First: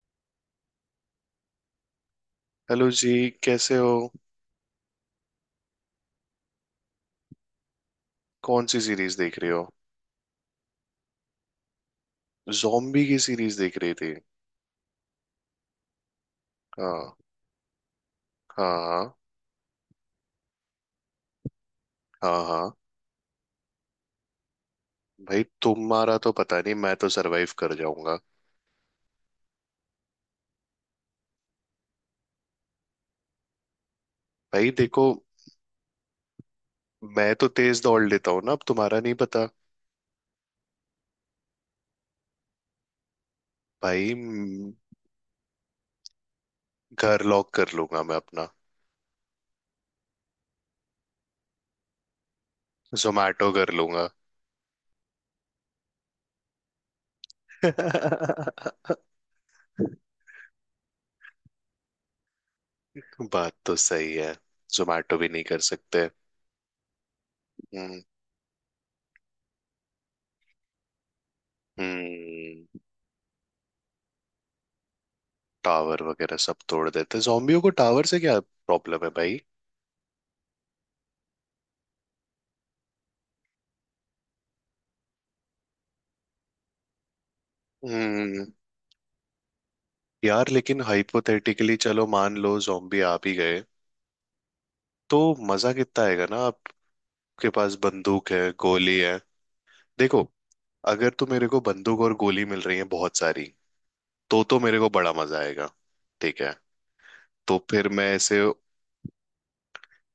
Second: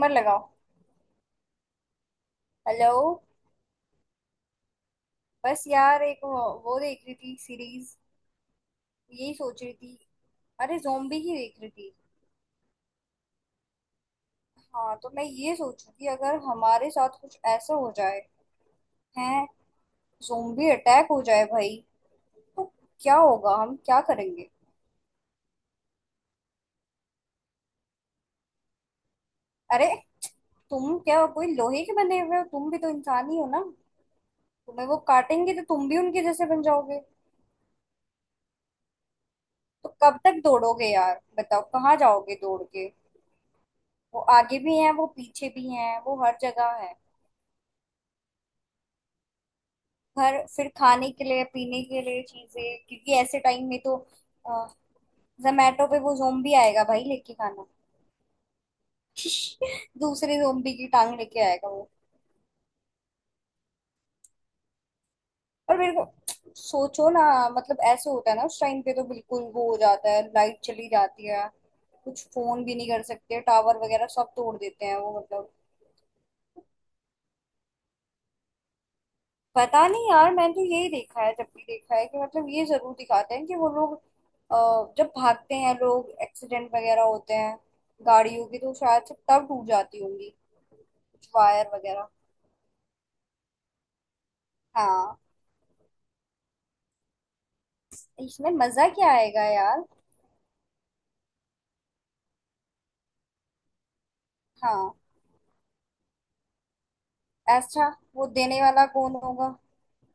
Timer लगाओ। Hello hello. जी। कैसे हो? बस यार एक वो देख रही थी सीरीज। कौन सी सीरीज यही देख रहे सोच हो? रही थी। अरे जोम्बी ही देख रही थी। जॉम्बी की सीरीज देख रही थी? हाँ तो मैं ये सोच रही थी, अगर हमारे हाँ। साथ कुछ ऐसा हो जाए। हाँ हाँ। हैं? जोम्बी अटैक हो जाए भाई। हाँ तो हाँ। क्या होगा, हम क्या करेंगे? भाई, तुम्हारा तो पता नहीं, मैं तो सरवाइव कर जाऊंगा। अरे, तुम क्या कोई लोहे के बने हुए हो, तुम भी तो इंसान ही हो ना। भाई तुम्हें वो देखो, काटेंगे तो तुम भी उनके जैसे बन जाओगे। मैं तो तेज दौड़ लेता हूँ ना। अब तुम्हारा नहीं पता। तो कब तक दौड़ोगे यार, बताओ कहाँ जाओगे दौड़ के। भाई वो आगे म, भी हैं, वो पीछे भी हैं, वो हर जगह है। घर लॉक कर लूंगा मैं अपना। घर फिर खाने के लिए पीने के लिए चीजें। क्योंकि ऐसे जोमैटो टाइम कर में तो। लूंगा। जोमेटो पे वो जोम्बी आएगा भाई लेके खाना। दूसरे जोम्बी की टांग लेके आएगा वो। बात तो सही है। जोमैटो भी नहीं कर और मेरे को सकते। सोचो ना। मतलब हम्म। ऐसे होता है ना, उस टाइम पे तो बिल्कुल वो हो जाता है, लाइट चली जाती है। कुछ फोन हम्म। भी नहीं कर सकते, टावर वगैरह सब तोड़ देते हैं वो, मतलब। टावर वगैरह सब तोड़ देते, जॉम्बियों को टावर से क्या प्रॉब्लम है भाई? पता नहीं यार, मैंने तो यही देखा है, जब भी देखा है कि मतलब ये जरूर दिखाते हैं कि वो लोग जब भागते हैं, लोग एक्सीडेंट वगैरह होते हैं। हम्म। गाड़ियों की तो शायद से तब टूट जाती होंगी यार लेकिन कुछ वायर हाइपोथेटिकली चलो, वगैरह। मान लो जोम्बी आ भी गए हाँ। तो मजा कितना आएगा ना? आपके पास बंदूक है, इसमें मजा गोली क्या है। आएगा यार। देखो, अगर तो मेरे को बंदूक और गोली मिल रही है बहुत सारी तो मेरे को हाँ। बड़ा मजा आएगा। ठीक है। तो अच्छा, फिर मैं वो ऐसे। देने वाला कौन होगा?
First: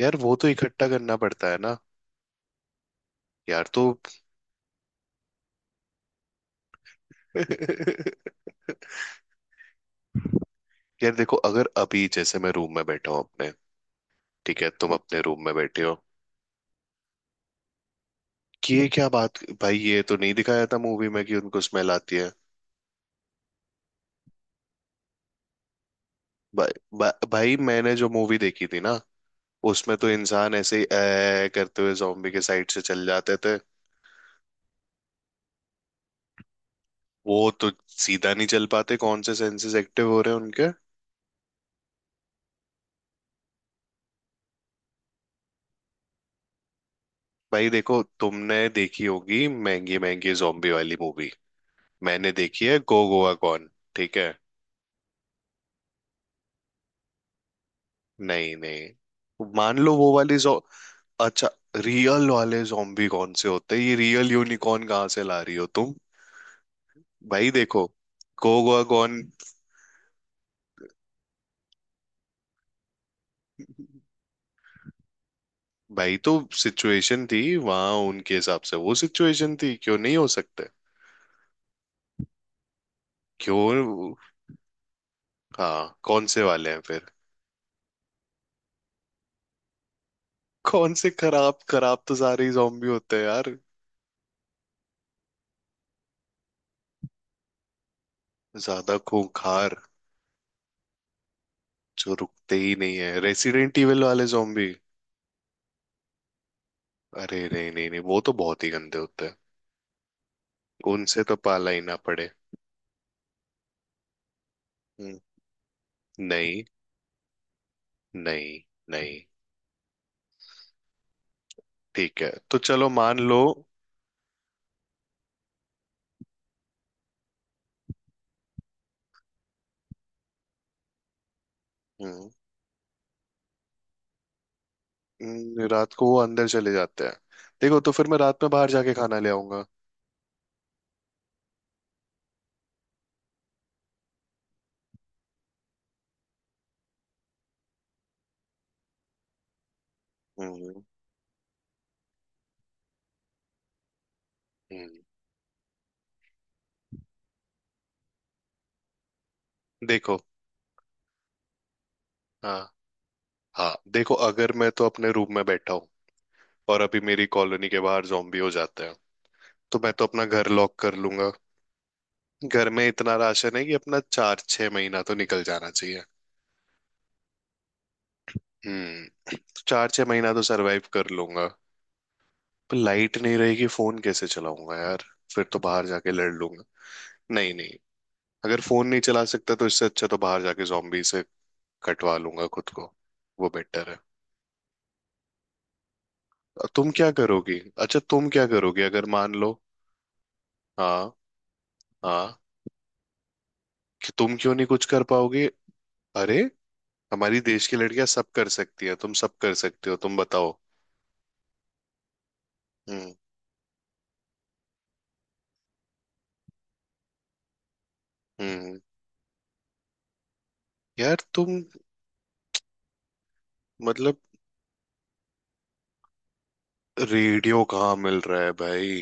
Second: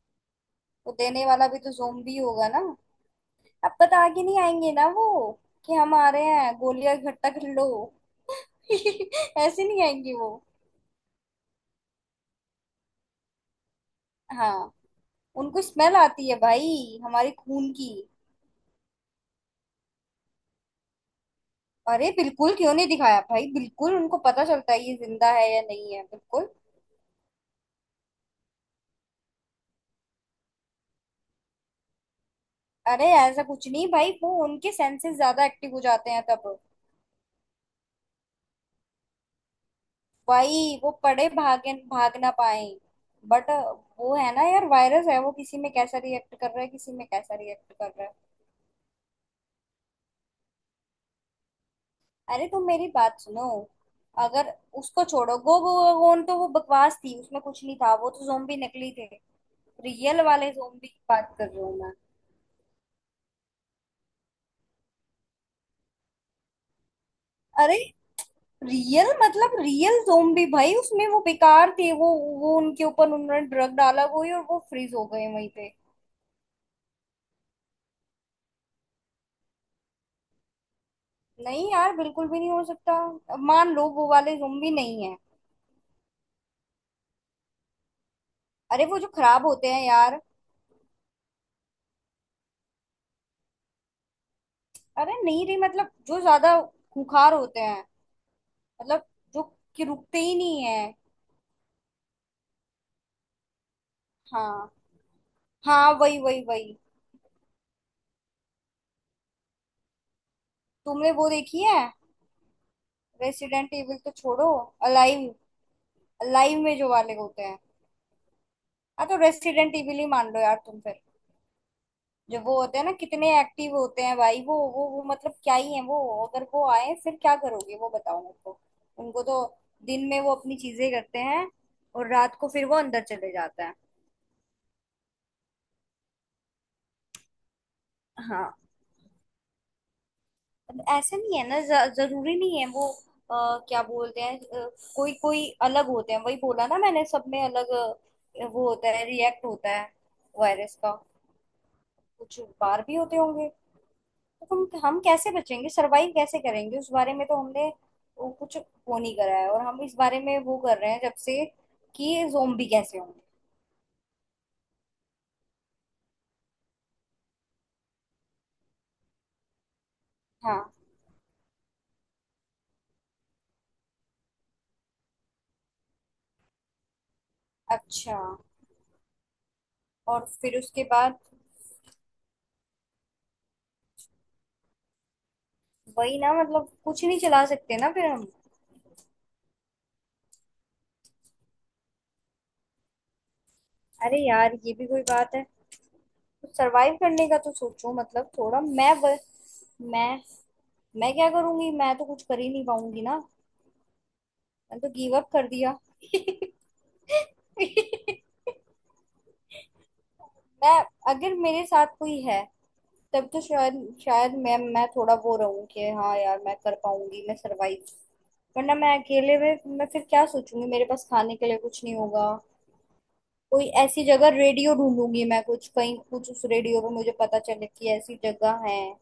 यार वो तो इकट्ठा वो करना देने वाला पड़ता है भी तो ना। ज़ोंबी होगा ना। यार अब तो। बता के नहीं आएंगे ना वो, कि हम आ रहे हैं, गोलियां इकट्ठा कर लो। ऐसे नहीं आएंगे वो। यार देखो, अगर अभी जैसे मैं रूम में बैठा हूँ अपने, ठीक है, हाँ। तुम अपने रूम में उनको बैठे स्मेल हो। आती है भाई हमारे खून की। कि ये क्या बात भाई, ये तो नहीं दिखाया था मूवी में कि उनको स्मेल अरे आती है। बिल्कुल, क्यों नहीं दिखाया भाई, बिल्कुल उनको पता चलता है ये जिंदा है या नहीं है, बिल्कुल। भा, भा, भाई मैंने जो मूवी देखी थी ना, उसमें तो इंसान ऐसे ही "ऐ" करते हुए जॉम्बी के साइड से चल अरे जाते ऐसा थे। कुछ नहीं भाई, वो उनके सेंसेस ज्यादा एक्टिव हो जाते हैं तब। वो तो सीधा नहीं चल पाते, कौन से सेंसेस एक्टिव हो रहे हैं उनके? भाई वो पड़े भागे भाग ना पाए। बट वो है ना यार, वायरस है वो, किसी में कैसा रिएक्ट कर रहा है, किसी में कैसा भाई रिएक्ट कर देखो, रहा है। तुमने देखी होगी महंगी महंगी जॉम्बी वाली मूवी। मैंने अरे तुम देखी है मेरी गो बात गोवा सुनो। कौन। ठीक है। अगर उसको छोड़ो, गो गो गोन तो वो बकवास थी, उसमें कुछ नहीं था, वो तो नहीं जोम्बी नकली थे। नहीं मान लो वो रियल वाली वाले जो। जोम्बी की बात कर अच्छा, रही हूँ मैं। रियल वाले जॉम्बी कौन से होते हैं? ये रियल यूनिकॉर्न कहाँ से ला रही हो तुम? भाई अरे देखो, गो गोवा रियल कौन। मतलब रियल ज़ोंबी भाई, उसमें वो बेकार थे वो। वो उनके ऊपर उन्होंने ड्रग डाला कोई, और वो फ्रीज हो गए वहीं पे। भाई तो सिचुएशन थी वहां, उनके हिसाब से वो सिचुएशन थी, क्यों नहीं हो सकते? नहीं यार बिल्कुल भी नहीं हो सकता। अब मान लो वो क्यों? वाले ज़ोंबी नहीं है। हाँ कौन से वाले हैं फिर? अरे वो जो खराब होते हैं यार। कौन से खराब? खराब तो सारे ही zombie होते हैं यार। अरे नहीं रे, मतलब जो ज्यादा खूंखार होते हैं। ज्यादा मतलब जो खूंखार? कि रुकते ही नहीं है। जो रुकते ही नहीं है, रेसिडेंट इविल वाले zombie। हाँ। हाँ वही, वही, वही। अरे नहीं नहीं नहीं, वो तो बहुत ही गंदे होते हैं। तुमने उनसे वो तो देखी पाला है? ही ना पड़े। रेसिडेंट इविल तो छोड़ो। हम्म, अलाइव। अलाइव नहीं। में जो वाले होते हैं। नहीं। हाँ तो नहीं रेसिडेंट इविल ही मान लो यार तुम फिर। ठीक है, जो वो तो होते हैं चलो ना, मान कितने लो। एक्टिव होते हैं भाई, वो मतलब क्या ही है वो। अगर वो आए फिर क्या करोगे, वो बताओ मेरे को। उनको तो दिन में वो अपनी चीजें करते हैं, और हम्म। रात को फिर वो अंदर चले जाते हैं। रात को वो अंदर चले जाते हैं। देखो, तो फिर मैं रात में हाँ। बाहर जाके खाना ले आऊंगा। अब ऐसा नहीं है ना, जरूरी नहीं है वो। क्या बोलते हैं कोई कोई अलग होते हैं, वही बोला ना मैंने, सब में अलग वो होता है, रिएक्ट होता है वायरस हम्म। का। कुछ बाहर भी होते होंगे। तो हम हम्म। कैसे बचेंगे, सरवाइव कैसे करेंगे, उस बारे में तो हमने वो कुछ वो नहीं करा है, और हम इस देखो। बारे में वो कर रहे हैं जब से कि हाँ ज़ोंबी कैसे होंगे। हाँ देखो, अगर मैं तो अपने रूम में बैठा हूँ और अभी मेरी कॉलोनी के बाहर जॉम्बी हो जाते हैं, तो मैं तो अपना घर हाँ। लॉक कर लूंगा। घर में इतना राशन है कि अपना चार छह महीना तो निकल जाना चाहिए। अच्छा। हम्म। चार छह और महीना तो फिर उसके सरवाइव कर बाद? लूंगा। पर लाइट नहीं रहेगी, फोन कैसे चलाऊंगा यार? फिर तो बाहर जाके वही ना, लड़ लूंगा। मतलब कुछ नहीं चला नहीं नहीं, सकते ना फिर हम। अगर फोन नहीं चला सकता तो इससे अच्छा तो बाहर जाके जॉम्बी से कटवा लूंगा खुद को। वो बेटर है। अरे यार ये भी कोई बात है। तो तुम सरवाइव क्या करने का तो करोगी? सोचो, अच्छा, तुम मतलब क्या थोड़ा करोगी अगर मान लो? मैं हाँ मैं क्या करूंगी, मैं तो कुछ हाँ। कर ही नहीं पाऊंगी ना। कि तुम क्यों नहीं मैं कुछ तो कर गिव अप पाओगे? कर दिया। अरे, हमारी देश की लड़कियां सब कर सकती है, तुम सब कर सकते हो, तुम बताओ। मैं, अगर मेरे साथ कोई है, हम्म। तब तो शायद, शायद मैं थोड़ा वो रहूं कि हाँ यार मैं कर पाऊंगी मैं सरवाइव। वरना हम्म। मैं अकेले में मैं फिर क्या सोचूंगी, मेरे पास यार खाने के लिए तुम। कुछ नहीं होगा। कोई ऐसी मतलब, जगह रेडियो ढूंढूंगी मैं, कुछ कहीं कुछ उस रेडियो पे मुझे पता रेडियो चले कि कहाँ ऐसी मिल रहा है जगह है। भाई?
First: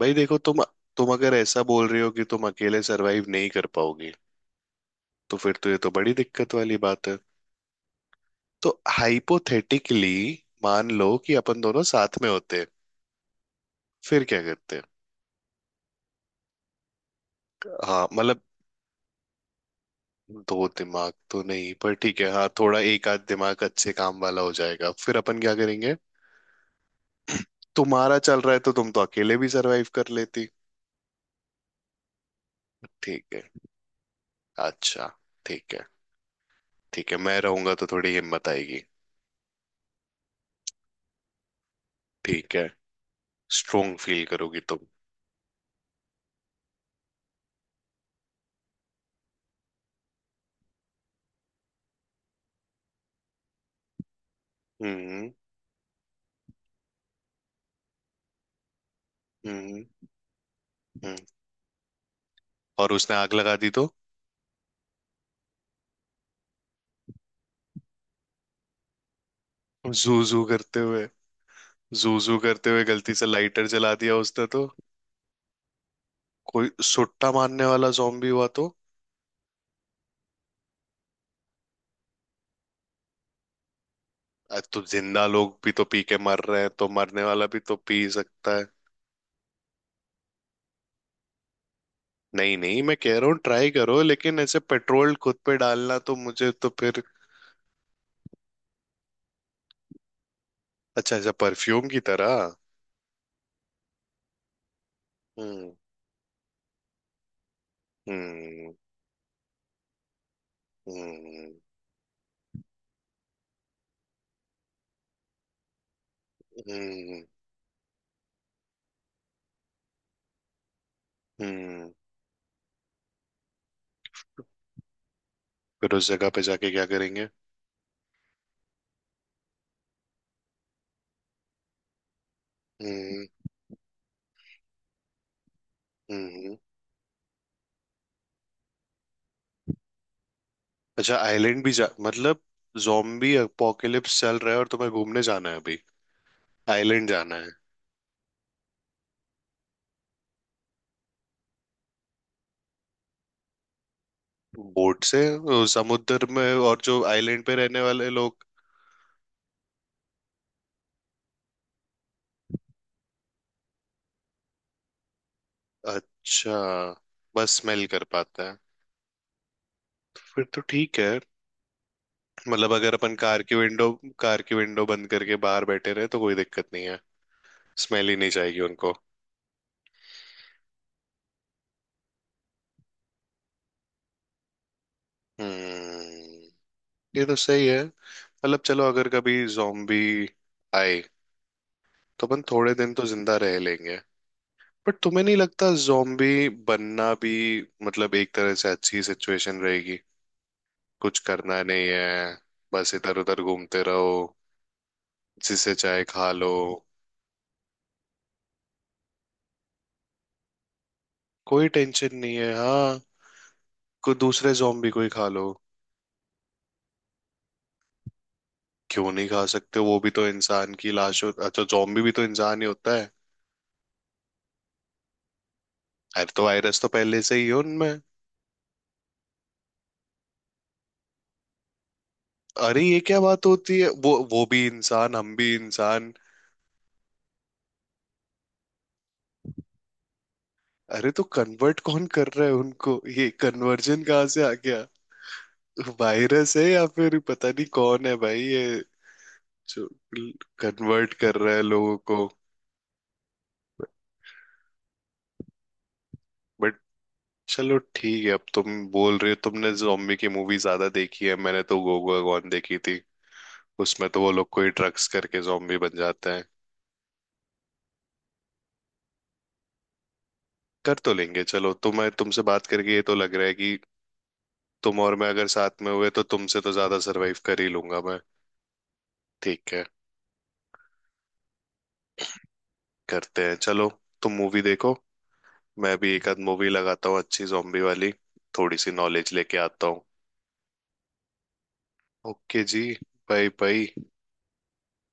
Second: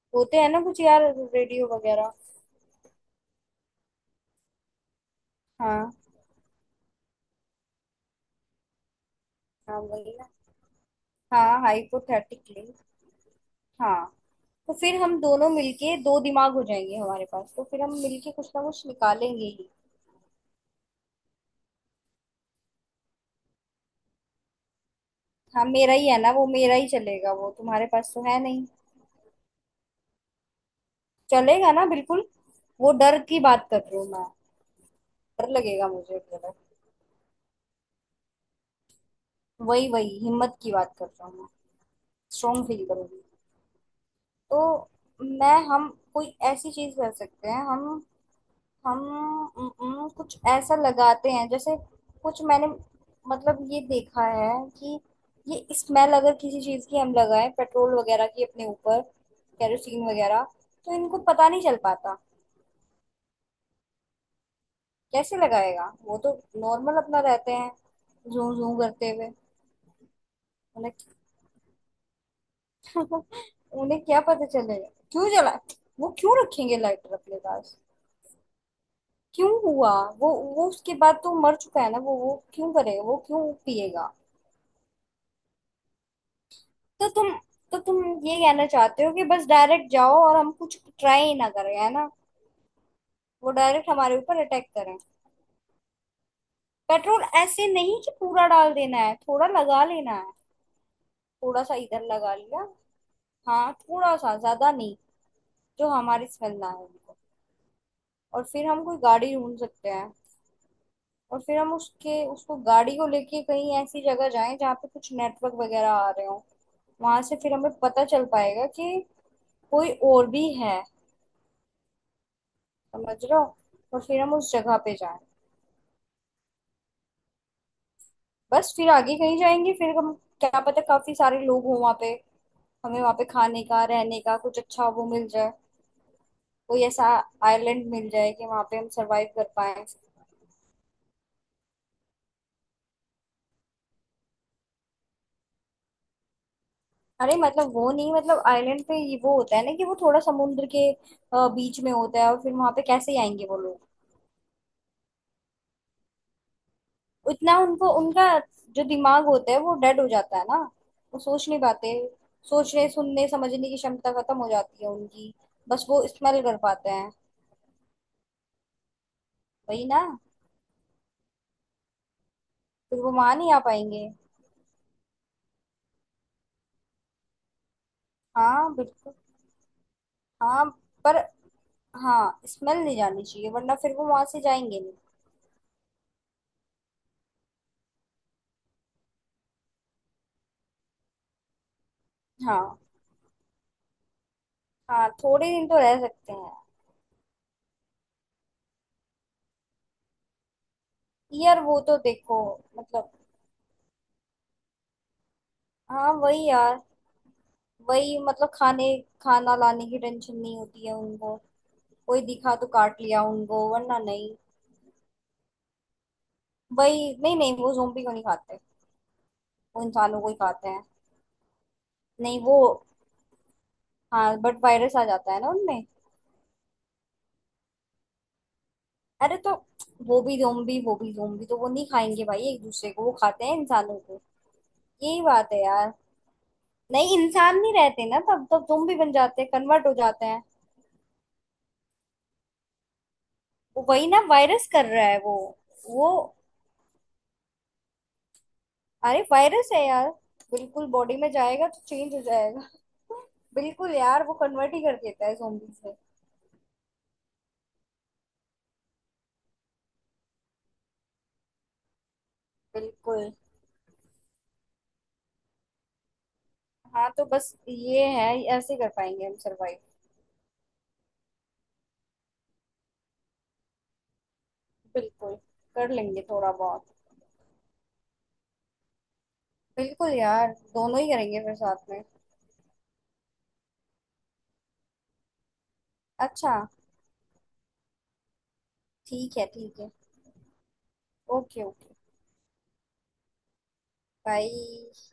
भाई देखो, होते हैं ना तुम। कुछ यार, तुम अगर ऐसा रेडियो बोल रही हो वगैरह। कि तुम अकेले सरवाइव नहीं कर पाओगे, तो फिर तो ये तो हाँ। बड़ी दिक्कत वाली बात है। तो हाँ वही हाइपोथेटिकली ना। मान लो कि हाँ, अपन दोनों साथ में होते, हाइपोथेटिकली। हाँ फिर क्या तो करते? फिर हम दोनों मिलके दो दिमाग हो जाएंगे हमारे पास, तो फिर हम हाँ मिलके मतलब, कुछ ना कुछ निकालेंगे ही। दो दिमाग तो नहीं, पर ठीक है, हाँ थोड़ा एक आध दिमाग अच्छे काम वाला हो जाएगा। फिर अपन क्या हाँ मेरा करेंगे? ही है ना वो, मेरा ही चलेगा, वो तुम्हारे पास तुम्हारा तो है चल रहा है नहीं। तो तुम तो अकेले भी सरवाइव कर लेती। चलेगा ना बिल्कुल। वो डर ठीक की है। बात कर रही हूँ मैं। अच्छा। डर ठीक है, लगेगा मुझे थोड़ा। ठीक है, मैं रहूंगा तो थोड़ी हिम्मत आएगी। वही, वही हिम्मत की बात कर रहा हूँ मैं। ठीक है। स्ट्रोंग फील करूंगी। स्ट्रोंग फील करोगी तुम। तो मैं हम कोई ऐसी चीज कर सकते हैं हम। हम कुछ ऐसा लगाते हैं जैसे, कुछ मैंने मतलब ये देखा है कि हम्म। ये स्मेल अगर किसी चीज की हम लगाएं, पेट्रोल वगैरह की अपने ऊपर, हम्म। कैरोसिन वगैरह, तो हम्म। इनको पता नहीं चल पाता। और उसने आग लगा दी तो? कैसे लगाएगा वो तो, नॉर्मल अपना रहते हैं जू जू करते हुए जू जू करते उन्हें। हुए? जू जू करते हुए गलती से लाइटर जला उन्हें दिया क्या पता उसने तो? चलेगा, क्यों जला। वो क्यों कोई रखेंगे लाइटर सुट्टा अपने मारने पास? वाला जॉम्बी हुआ तो? क्यों हुआ? वो वो उसके बाद तो मर चुका है ना वो क्यों करेगा, वो क्यों पिएगा। आज तो जिंदा लोग भी तो पी के मर रहे हैं, तो तो मरने तुम वाला भी तो तो तुम पी ये सकता है। कहना चाहते हो कि बस डायरेक्ट जाओ और हम कुछ ट्राई ही ना करें, है ना। नहीं नहीं, मैं कह रहा हूँ वो ट्राई डायरेक्ट करो, हमारे ऊपर लेकिन ऐसे अटैक करें। पेट्रोल खुद पे डालना तो मुझे तो फिर। पेट्रोल ऐसे नहीं कि पूरा डाल देना है, थोड़ा लगा लेना है। अच्छा, ऐसा थोड़ा सा परफ्यूम की इधर लगा तरह। लिया। हाँ थोड़ा सा, ज्यादा नहीं। हम्म। जो हमारी स्मेल ना आए उनको। और फिर हम्म। हम कोई गाड़ी ढूंढ सकते हैं। और हम्म। फिर हम उसके उसको गाड़ी को लेके कहीं ऐसी जगह जाएं जहाँ पे कुछ नेटवर्क वगैरह आ रहे हो। हम्म। वहां से फिर हमें पता चल पाएगा कि कोई और भी है। हम्म। समझ रहे हो। और फिर हम उस जगह पे जाएं। फिर उस जगह पे जाके क्या करेंगे? बस फिर आगे कहीं जाएंगे फिर हम। क्या पता काफी सारे लोग हों वहाँ पे। हमें वहाँ पे हम्म। खाने का रहने का कुछ अच्छा वो मिल जाए। हम्म। कोई ऐसा आइलैंड मिल जाए कि वहाँ पे हम सरवाइव कर पाए। अच्छा, आइलैंड भी जा मतलब? Zombie apocalypse चल रहा है और तुम्हें घूमने जाना है अभी? आइलैंड जाना अरे है? मतलब वो नहीं, मतलब आइलैंड पे ये वो होता है ना कि वो थोड़ा समुद्र के बीच में होता है, और फिर वहां पे कैसे आएंगे वो लोग। बोट से समुद्र में, और जो आइलैंड पे इतना रहने उनको वाले उनका लोग। जो दिमाग होता है वो डेड हो जाता है ना। वो सोच नहीं पाते। सोचने सुनने समझने की क्षमता खत्म हो जाती है उनकी। बस वो स्मेल कर अच्छा, पाते हैं। बस स्मेल कर पाता है? वही ना। फिर तो ठीक है। मतलब अगर फिर वो अपन वहां कार नहीं की आ विंडो। पाएंगे। कार की विंडो बंद करके बाहर बैठे रहे तो कोई दिक्कत नहीं है। स्मेल ही नहीं जाएगी हाँ उनको। बिल्कुल। हाँ। पर हाँ, स्मेल नहीं जानी चाहिए, वरना फिर वो वहां से जाएंगे नहीं। हम्म। ये तो सही है। मतलब चलो, अगर कभी zombie आए तो अपन थोड़े हाँ दिन तो जिंदा रह लेंगे। बट हाँ, तुम्हें नहीं थोड़े लगता दिन तो रह सकते zombie हैं। बनना भी, मतलब एक तरह से अच्छी सिचुएशन रहेगी? कुछ यार करना वो नहीं तो है, देखो बस मतलब। इधर उधर घूमते रहो, जिसे चाहे हाँ खा वही लो। यार। वही मतलब, खाने खाना लाने की टेंशन नहीं होती है उनको। कोई टेंशन कोई नहीं है दिखा तो हाँ। काट लिया उनको, वरना कोई नहीं। दूसरे zombie को ही खा लो। वही, नहीं नहीं, वो जोम्बी को नहीं खाते। क्यों नहीं खा सकते? वो वो भी इंसानों तो को ही खाते इंसान हैं। की लाश हो, अच्छा zombie भी तो नहीं वो, इंसान ही होता है। हाँ बट वायरस आ जाता है ना उनमें। अरे तो वायरस तो पहले से ही है उनमें। अरे तो वो भी जोम्बी, वो भी जोम्बी, तो वो नहीं खाएंगे भाई एक अरे दूसरे ये को, वो क्या खाते बात हैं होती है? इंसानों वो को। वो भी इंसान, यही हम बात भी है यार। इंसान। नहीं इंसान नहीं रहते ना, तब तब जोम्बी बन जाते हैं, कन्वर्ट हो जाते हैं। अरे तो कन्वर्ट कौन कर रहा है उनको? ये वो कन्वर्जन वही ना, कहाँ से आ वायरस कर गया? रहा है वो वो। वायरस है या फिर पता नहीं कौन है भाई ये, अरे वायरस है जो यार। बिल्कुल, कन्वर्ट बॉडी में कर रहा है जाएगा तो लोगों चेंज हो को। जाएगा। बिल्कुल यार, वो कन्वर्ट ही कर देता है zombies में। चलो ठीक है, अब तुम बोल रहे हो तुमने जॉम्बी की मूवी ज्यादा देखी है, मैंने तो गोगो गॉन देखी थी। बिल्कुल। उसमें तो वो लोग कोई ड्रग्स करके जॉम्बी बन जाते हैं। हाँ तो बस ये है। ऐसे कर पाएंगे हम सरवाइव। कर तो लेंगे चलो, तुम्हें तुमसे बात करके ये तो लग रहा है कि तुम और मैं बिल्कुल। अगर साथ कर में हुए लेंगे तो थोड़ा तुमसे तो बहुत। ज्यादा सरवाइव कर ही लूंगा मैं। ठीक है। बिल्कुल यार, दोनों ही करेंगे फिर साथ में। करते हैं चलो। तुम मूवी देखो, मैं भी एक आध अच्छा। मूवी लगाता हूँ अच्छी जॉम्बी वाली। थोड़ी सी नॉलेज ठीक है, लेके ठीक आता है। हूँ। Okay, okay. ओके जी। Bye bye. बाय।